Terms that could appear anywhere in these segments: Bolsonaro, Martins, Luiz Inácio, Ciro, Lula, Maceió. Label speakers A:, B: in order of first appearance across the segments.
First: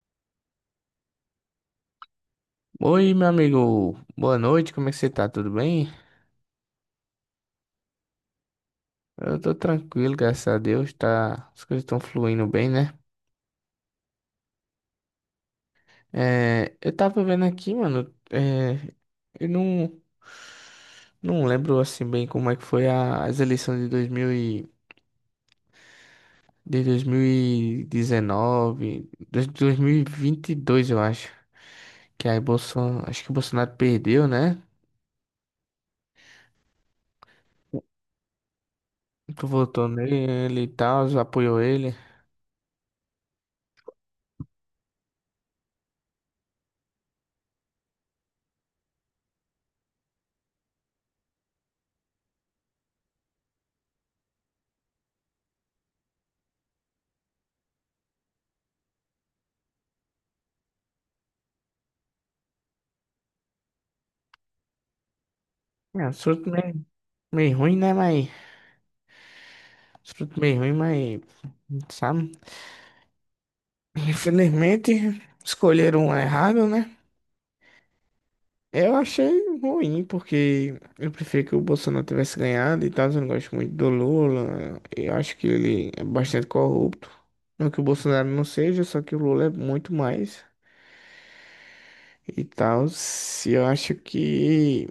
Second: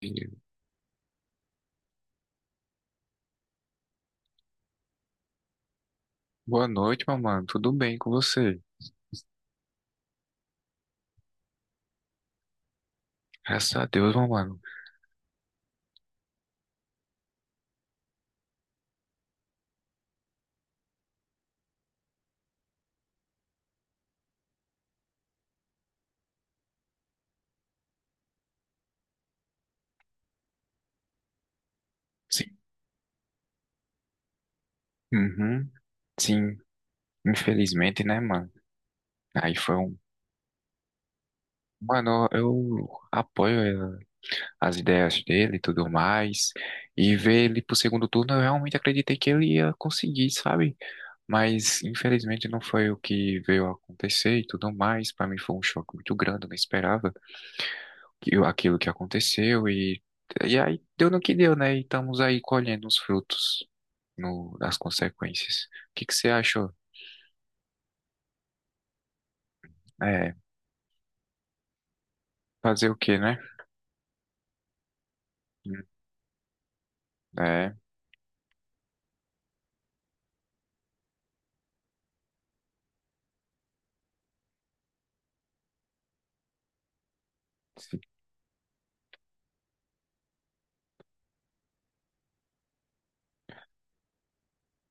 A: E
B: Oi, meu amigo. Boa noite, como é que você tá? Tudo bem?
A: boa noite, meu mano. Tudo bem com você?
B: Eu tô tranquilo, graças a Deus, tá. As coisas estão fluindo bem, né?
A: Graças a Deus, meu mano.
B: Eu tava vendo aqui, mano, eu não lembro, assim, bem como é que foi as eleições de 2000 e... de 2019, de dois, mil e vinte e dois, eu acho, que aí
A: Sim.
B: Bolsonaro, acho que o Bolsonaro perdeu, né?
A: Uhum. Sim. Infelizmente, né, mano?
B: Tu
A: Aí foi
B: votou
A: um.
B: nele e tal, apoiou ele.
A: Mano, eu apoio as ideias dele e tudo mais. E ver ele pro segundo turno, eu realmente acreditei que ele ia conseguir, sabe? Mas infelizmente não foi o que veio a acontecer e tudo mais. Pra mim foi um choque muito grande, eu não esperava aquilo que aconteceu. E aí deu no que deu, né? E estamos aí colhendo os frutos. No, das consequências. O que
B: É, um
A: que você
B: surto
A: achou?
B: meio ruim, né, mas...
A: É,
B: Fruto bem ruim, mas, sabe?
A: fazer o quê, né?
B: Infelizmente, escolheram um errado, né?
A: É,
B: Eu achei ruim, porque eu prefiro que o Bolsonaro tivesse ganhado e tal. Eu não gosto muito do Lula. Eu acho que ele é bastante corrupto. Não que o
A: sim,
B: Bolsonaro não seja, só que o Lula é muito mais e tal. Se eu acho que.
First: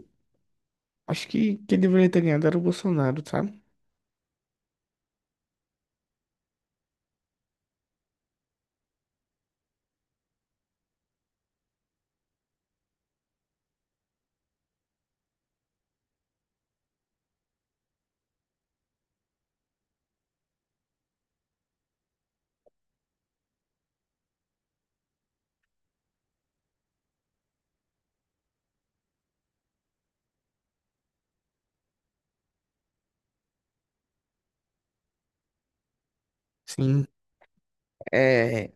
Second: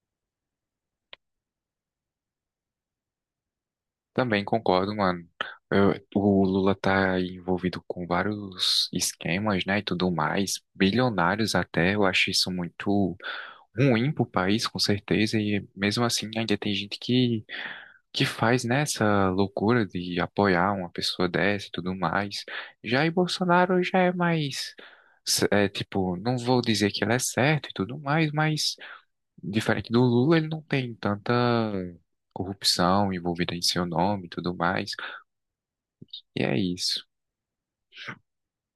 B: Acho que quem deveria ter ganhado era o Bolsonaro, sabe?
A: também concordo, mano. O Lula tá aí envolvido com vários esquemas, né, e tudo mais, bilionários até. Eu acho isso muito ruim pro país, com certeza. E mesmo assim, ainda tem gente que faz, né, essa loucura de apoiar uma pessoa dessa e tudo mais. Jair Bolsonaro já é mais, é, tipo, não vou dizer que ele é certo e tudo mais, mas diferente do Lula, ele não tem tanta corrupção envolvida em seu nome e tudo mais. E é isso.
B: Sim. É.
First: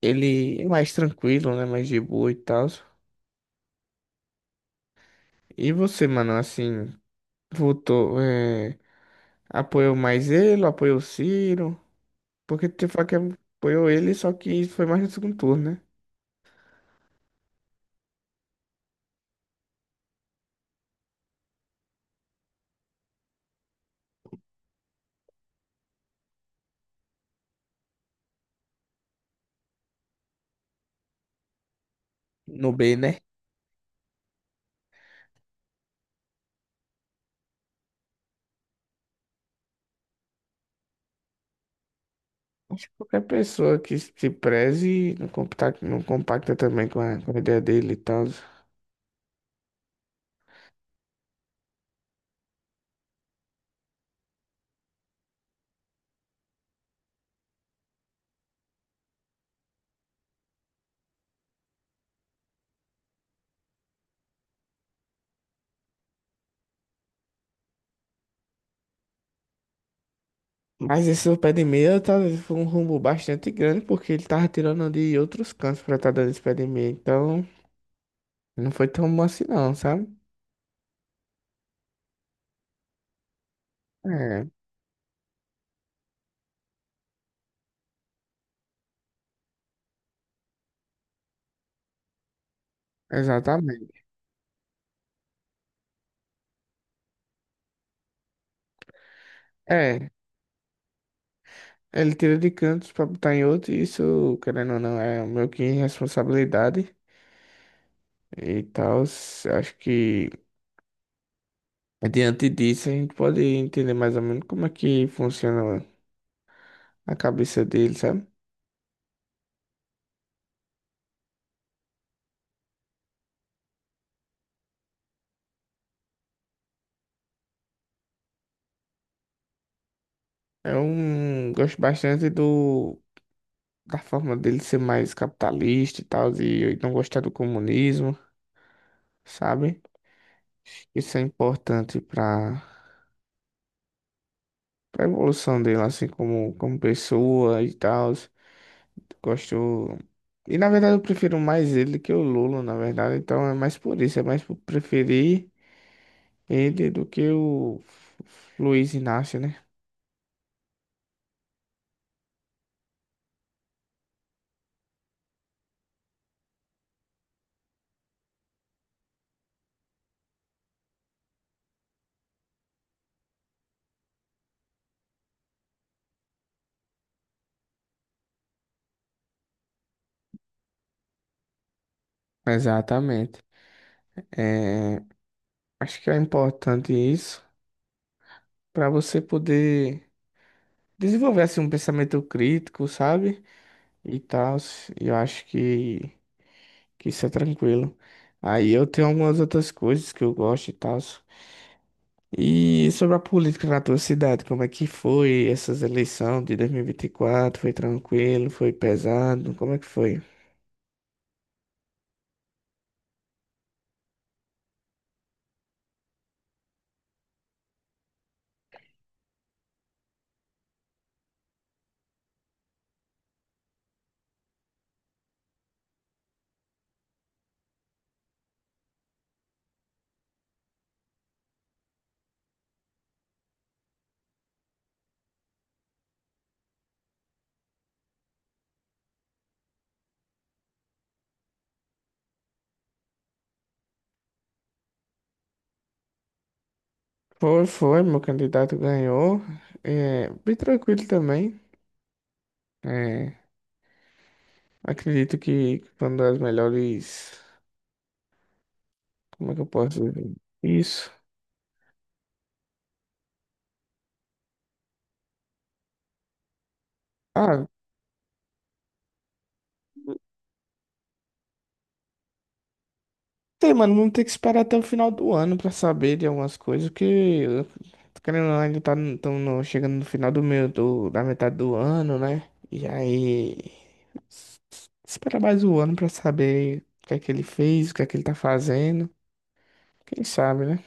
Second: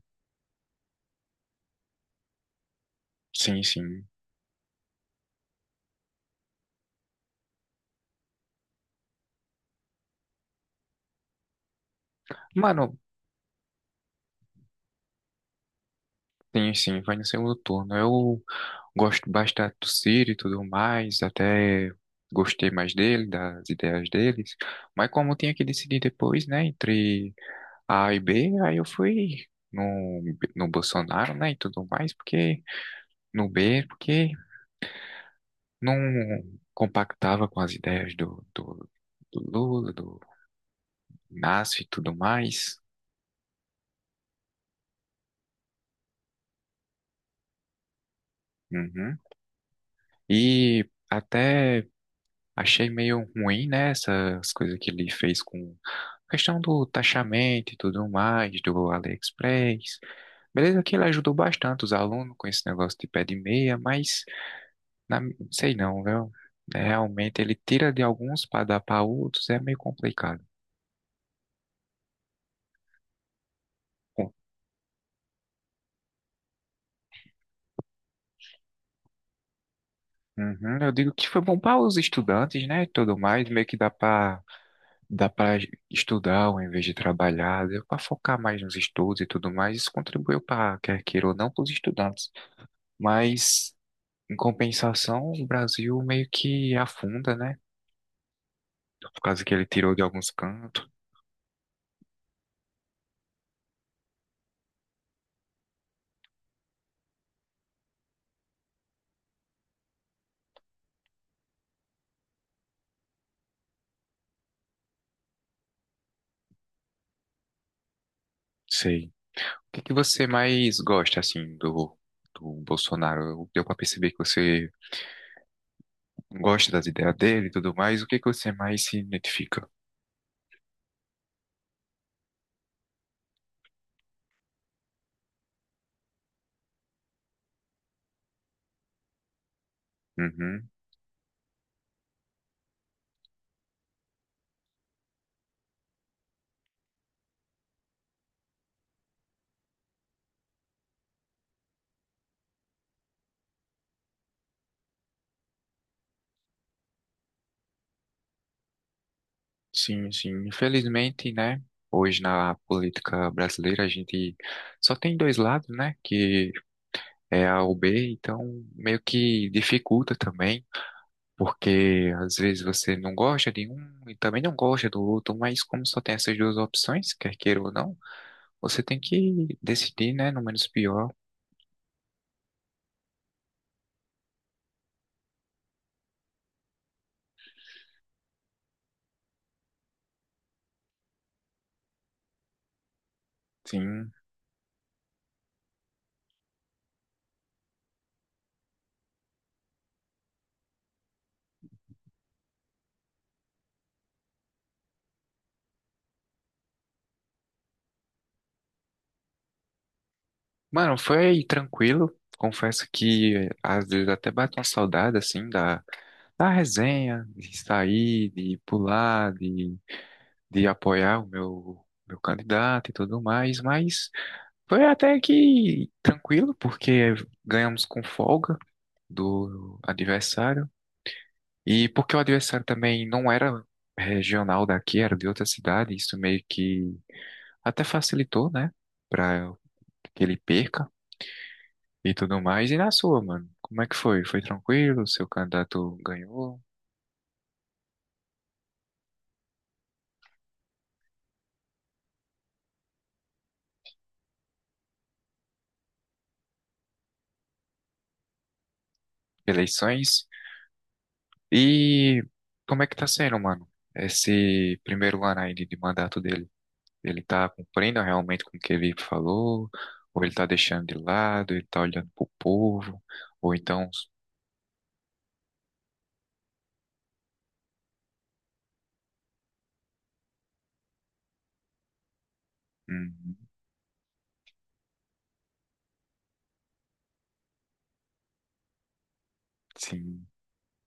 B: Ele é mais tranquilo, né? Mais de boa e tal.
A: Sim, sim.
B: E você, mano, assim. Votou, é, apoiou mais ele, apoiou o Ciro, porque te
A: Mano,
B: fala que apoiou ele, só que foi mais no segundo turno, né?
A: tem sim, vai no segundo turno. Eu gosto bastante do Ciro e tudo mais, até gostei mais dele, das ideias deles. Mas como eu tinha que decidir depois, né, entre A e B, aí eu fui no, no Bolsonaro, né, e tudo mais, porque
B: No B, né?
A: no B, porque não compactava com as ideias do Lula, do nasce e tudo mais.
B: Acho que qualquer pessoa que se preze não compacta, não compacta também com com a ideia dele e tal.
A: Uhum. E até achei meio ruim, né, essas coisas que ele fez com a questão do taxamento e tudo mais, do AliExpress. Beleza que ele ajudou bastante os alunos com esse negócio de pé de meia, mas na, sei não, viu? É, realmente ele tira de alguns para dar para outros, é meio complicado.
B: Mas esse seu pé de meia talvez foi um rumbo bastante grande, porque ele
A: Bom,
B: tava tirando de outros cantos pra estar dando esse pé de meia. Então, não foi tão bom assim não, sabe?
A: uhum, eu digo que foi bom para os estudantes, né, e tudo mais, meio que dá para
B: É,
A: dá para estudar ao invés de trabalhar, deu para focar mais nos estudos e tudo mais. Isso contribuiu para, quer queira ou não, para os estudantes. Mas,
B: exatamente.
A: em compensação, o Brasil meio que afunda, né? Por causa que ele tirou de
B: É,
A: alguns cantos.
B: ele tira de cantos pra botar em outro, e isso, querendo ou não, é meio que responsabilidade e tal. Acho que diante disso a gente pode entender mais ou menos como é que funciona a cabeça dele, sabe?
A: Sei. O que que você mais gosta, assim, do Bolsonaro? Deu para perceber que você gosta das ideias dele e tudo mais. O que que você mais se identifica?
B: É um. Gosto bastante do da forma dele ser mais capitalista e tal, e não gostar do comunismo, sabe?
A: Uhum.
B: Isso é importante pra para evolução dele, assim, como pessoa e tal. Gosto. E na verdade eu prefiro mais ele do que o Lula, na verdade. Então é mais por isso, é mais por preferir ele do que o Luiz Inácio, né?
A: Sim, sim. Infelizmente, né? Hoje na política brasileira a gente só tem dois lados, né? Que é A ou B, então meio que dificulta também, porque às vezes você não gosta de um e também não gosta do outro, mas como só tem essas duas opções, quer queira ou não, você tem que decidir, né? No menos pior.
B: Exatamente. É, acho que é importante isso para você poder desenvolver assim, um pensamento crítico, sabe?
A: Sim.
B: E tal. E eu acho que isso é tranquilo. Aí eu tenho algumas outras coisas que eu gosto e tal. E sobre a política na tua cidade, como é que foi essas eleições de 2024? Foi tranquilo? Foi pesado? Como é que foi?
A: Mano, foi tranquilo. Confesso que às vezes até bate uma saudade, assim, da resenha, de sair, de pular, de apoiar o meu candidato e tudo mais, mas foi até que tranquilo, porque ganhamos com folga do adversário, e porque o adversário também não era regional daqui, era de outra cidade, isso meio que até facilitou, né, para que ele perca e tudo mais. E na sua, mano, como é que foi? Foi tranquilo? Seu candidato ganhou?
B: Foi, meu candidato ganhou. É, bem tranquilo também. É, acredito que foi uma das melhores. Como é que eu posso
A: Eleições?
B: dizer isso?
A: E como é que tá sendo, mano? Esse primeiro ano aí de mandato dele, ele tá
B: Ah,
A: cumprindo realmente com o que ele falou? Ou ele tá deixando de lado, ele tá olhando pro povo? Ou
B: tem,
A: então,
B: mano, vamos ter que esperar até o final do ano pra saber de algumas coisas, que eu, tô querendo ou não, ainda tá no- tão no- chegando no final do meu, do, da metade do ano, né? E
A: hum,
B: aí, esperar mais um ano pra saber o que é que ele fez, o que é que ele tá fazendo, quem
A: sim,
B: sabe, né?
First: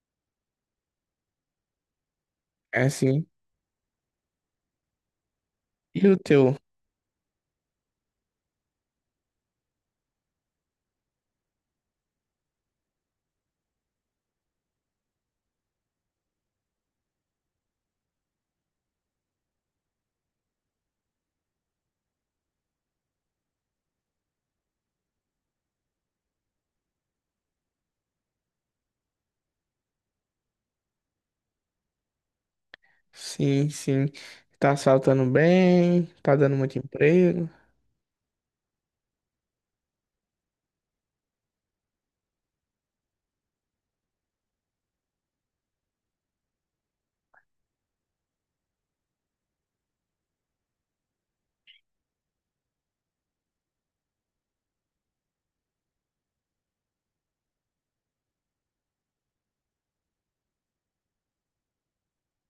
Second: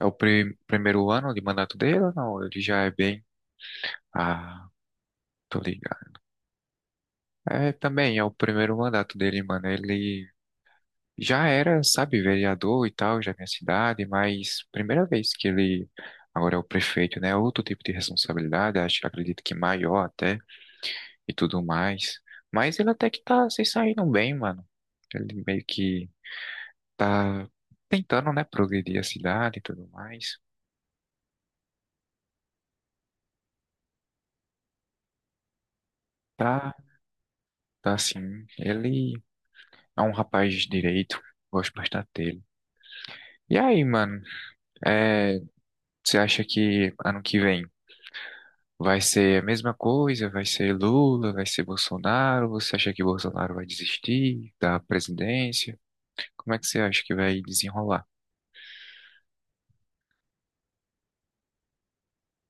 A: é o primeiro ano de mandato dele ou não? Ele já
B: É
A: é bem...
B: sim.
A: Ah, tô
B: E o
A: ligado.
B: teu?
A: É, também é o primeiro mandato dele, mano. Ele já era, sabe, vereador e tal, já é minha cidade, mas primeira vez que ele agora é o prefeito, né? É outro tipo de responsabilidade, acho, acredito que maior até e tudo mais. Mas ele até que tá se saindo bem, mano. Ele meio que tá tentando, né, progredir a cidade e tudo mais.
B: Sim, sim. Tá saltando bem, tá dando
A: Tá,
B: muito emprego.
A: tá assim. Ele é um rapaz de direito, gosto bastante dele. E aí, mano, é, você acha que ano que vem? Vai ser a mesma coisa? Vai ser Lula? Vai ser Bolsonaro? Você acha que Bolsonaro vai desistir da presidência? Como é que você acha que vai desenrolar?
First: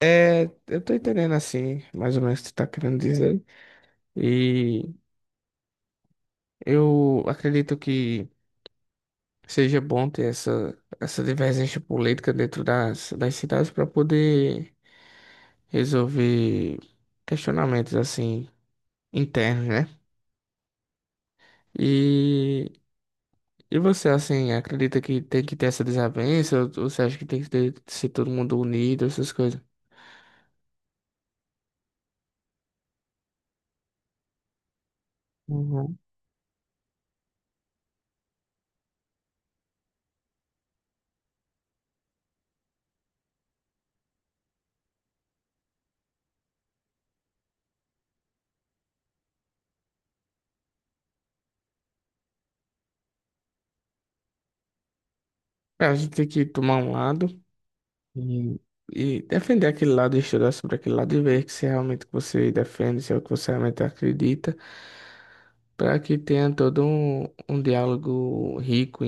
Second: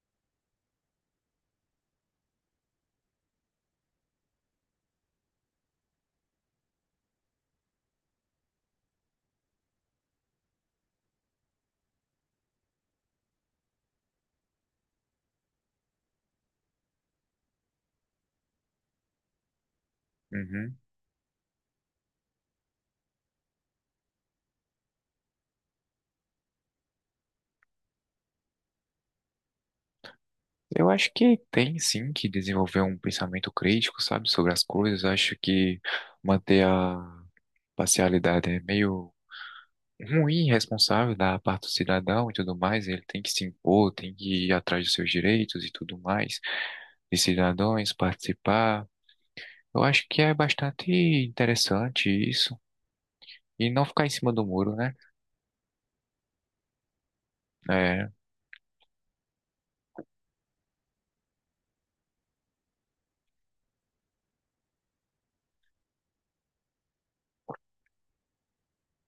B: É, eu tô entendendo assim, mais ou menos o que tu tá querendo dizer. E eu acredito que seja bom ter essa divergência política dentro das cidades para poder resolver questionamentos assim internos, né?
A: Uhum.
B: E, e você assim acredita que tem que ter essa desavença? Ou você acha que tem que ter, ser todo mundo unido, essas coisas?
A: Eu acho que tem sim que desenvolver um pensamento crítico, sabe, sobre as coisas. Acho que
B: Uhum.
A: manter a parcialidade é meio ruim, irresponsável da parte do cidadão e tudo mais. Ele tem que se impor, tem que ir atrás dos seus direitos e tudo mais, de cidadãos participar. Eu acho que é bastante interessante isso. E não ficar em cima do muro, né?
B: É, a gente tem que tomar um lado
A: É,
B: e, e defender aquele lado, estudar sobre aquele lado e ver se é realmente o que você defende, se é o que você realmente acredita, para que tenha todo um, um diálogo rico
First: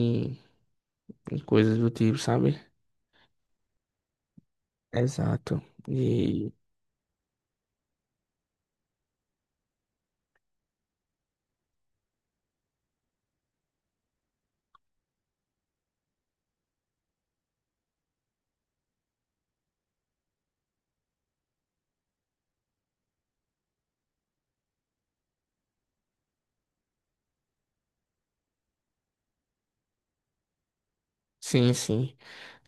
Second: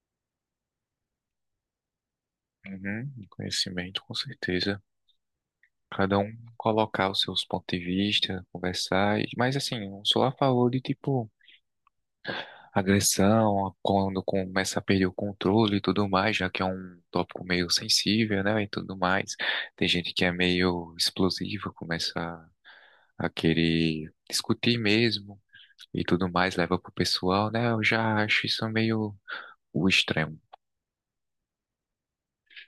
B: e coisas do tipo, sabe?
A: uhum, conhecimento, com certeza.
B: Exato.
A: Cada um
B: E
A: colocar os seus pontos de vista, conversar. Mas assim, eu sou a favor de, tipo, agressão, quando começa a perder o controle e tudo mais, já que é um tópico meio sensível, né? E tudo mais. Tem gente que é meio explosiva, começa a querer discutir mesmo e tudo mais, leva pro pessoal, né? Eu já acho isso meio o extremo,
B: sim, sim.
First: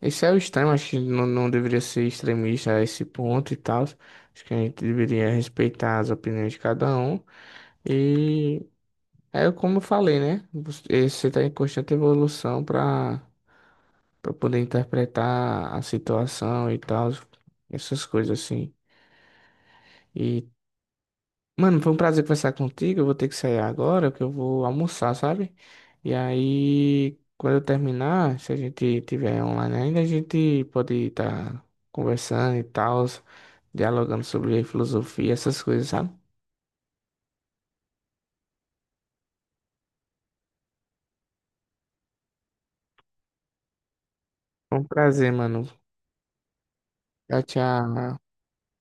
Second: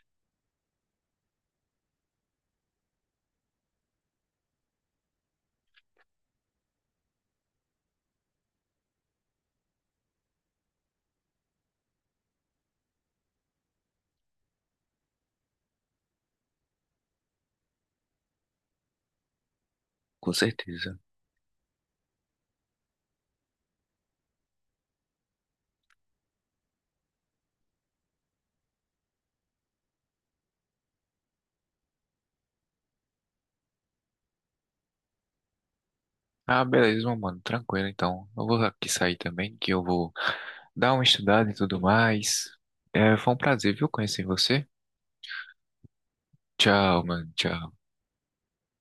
B: Esse é o extremo, acho que não, não deveria ser extremista a esse ponto e tal. Acho que a gente deveria respeitar as opiniões de cada um. E é como eu falei, né? Você está em constante evolução para poder interpretar a situação e tal, essas coisas assim.
A: com
B: E
A: certeza.
B: mano, foi um prazer conversar contigo. Eu vou ter que sair agora, que eu vou almoçar, sabe? E aí, quando eu terminar, se a gente tiver online ainda, a gente pode estar conversando e tal, dialogando sobre filosofia, essas coisas, sabe?
A: Ah, beleza, meu mano. Tranquilo, então. Eu vou aqui sair também, que eu vou dar uma estudada e tudo mais. É, foi um prazer, viu, conhecer você.
B: Foi um prazer, mano.
A: Tchau, mano.
B: Tchau,
A: Tchau.
B: tchau.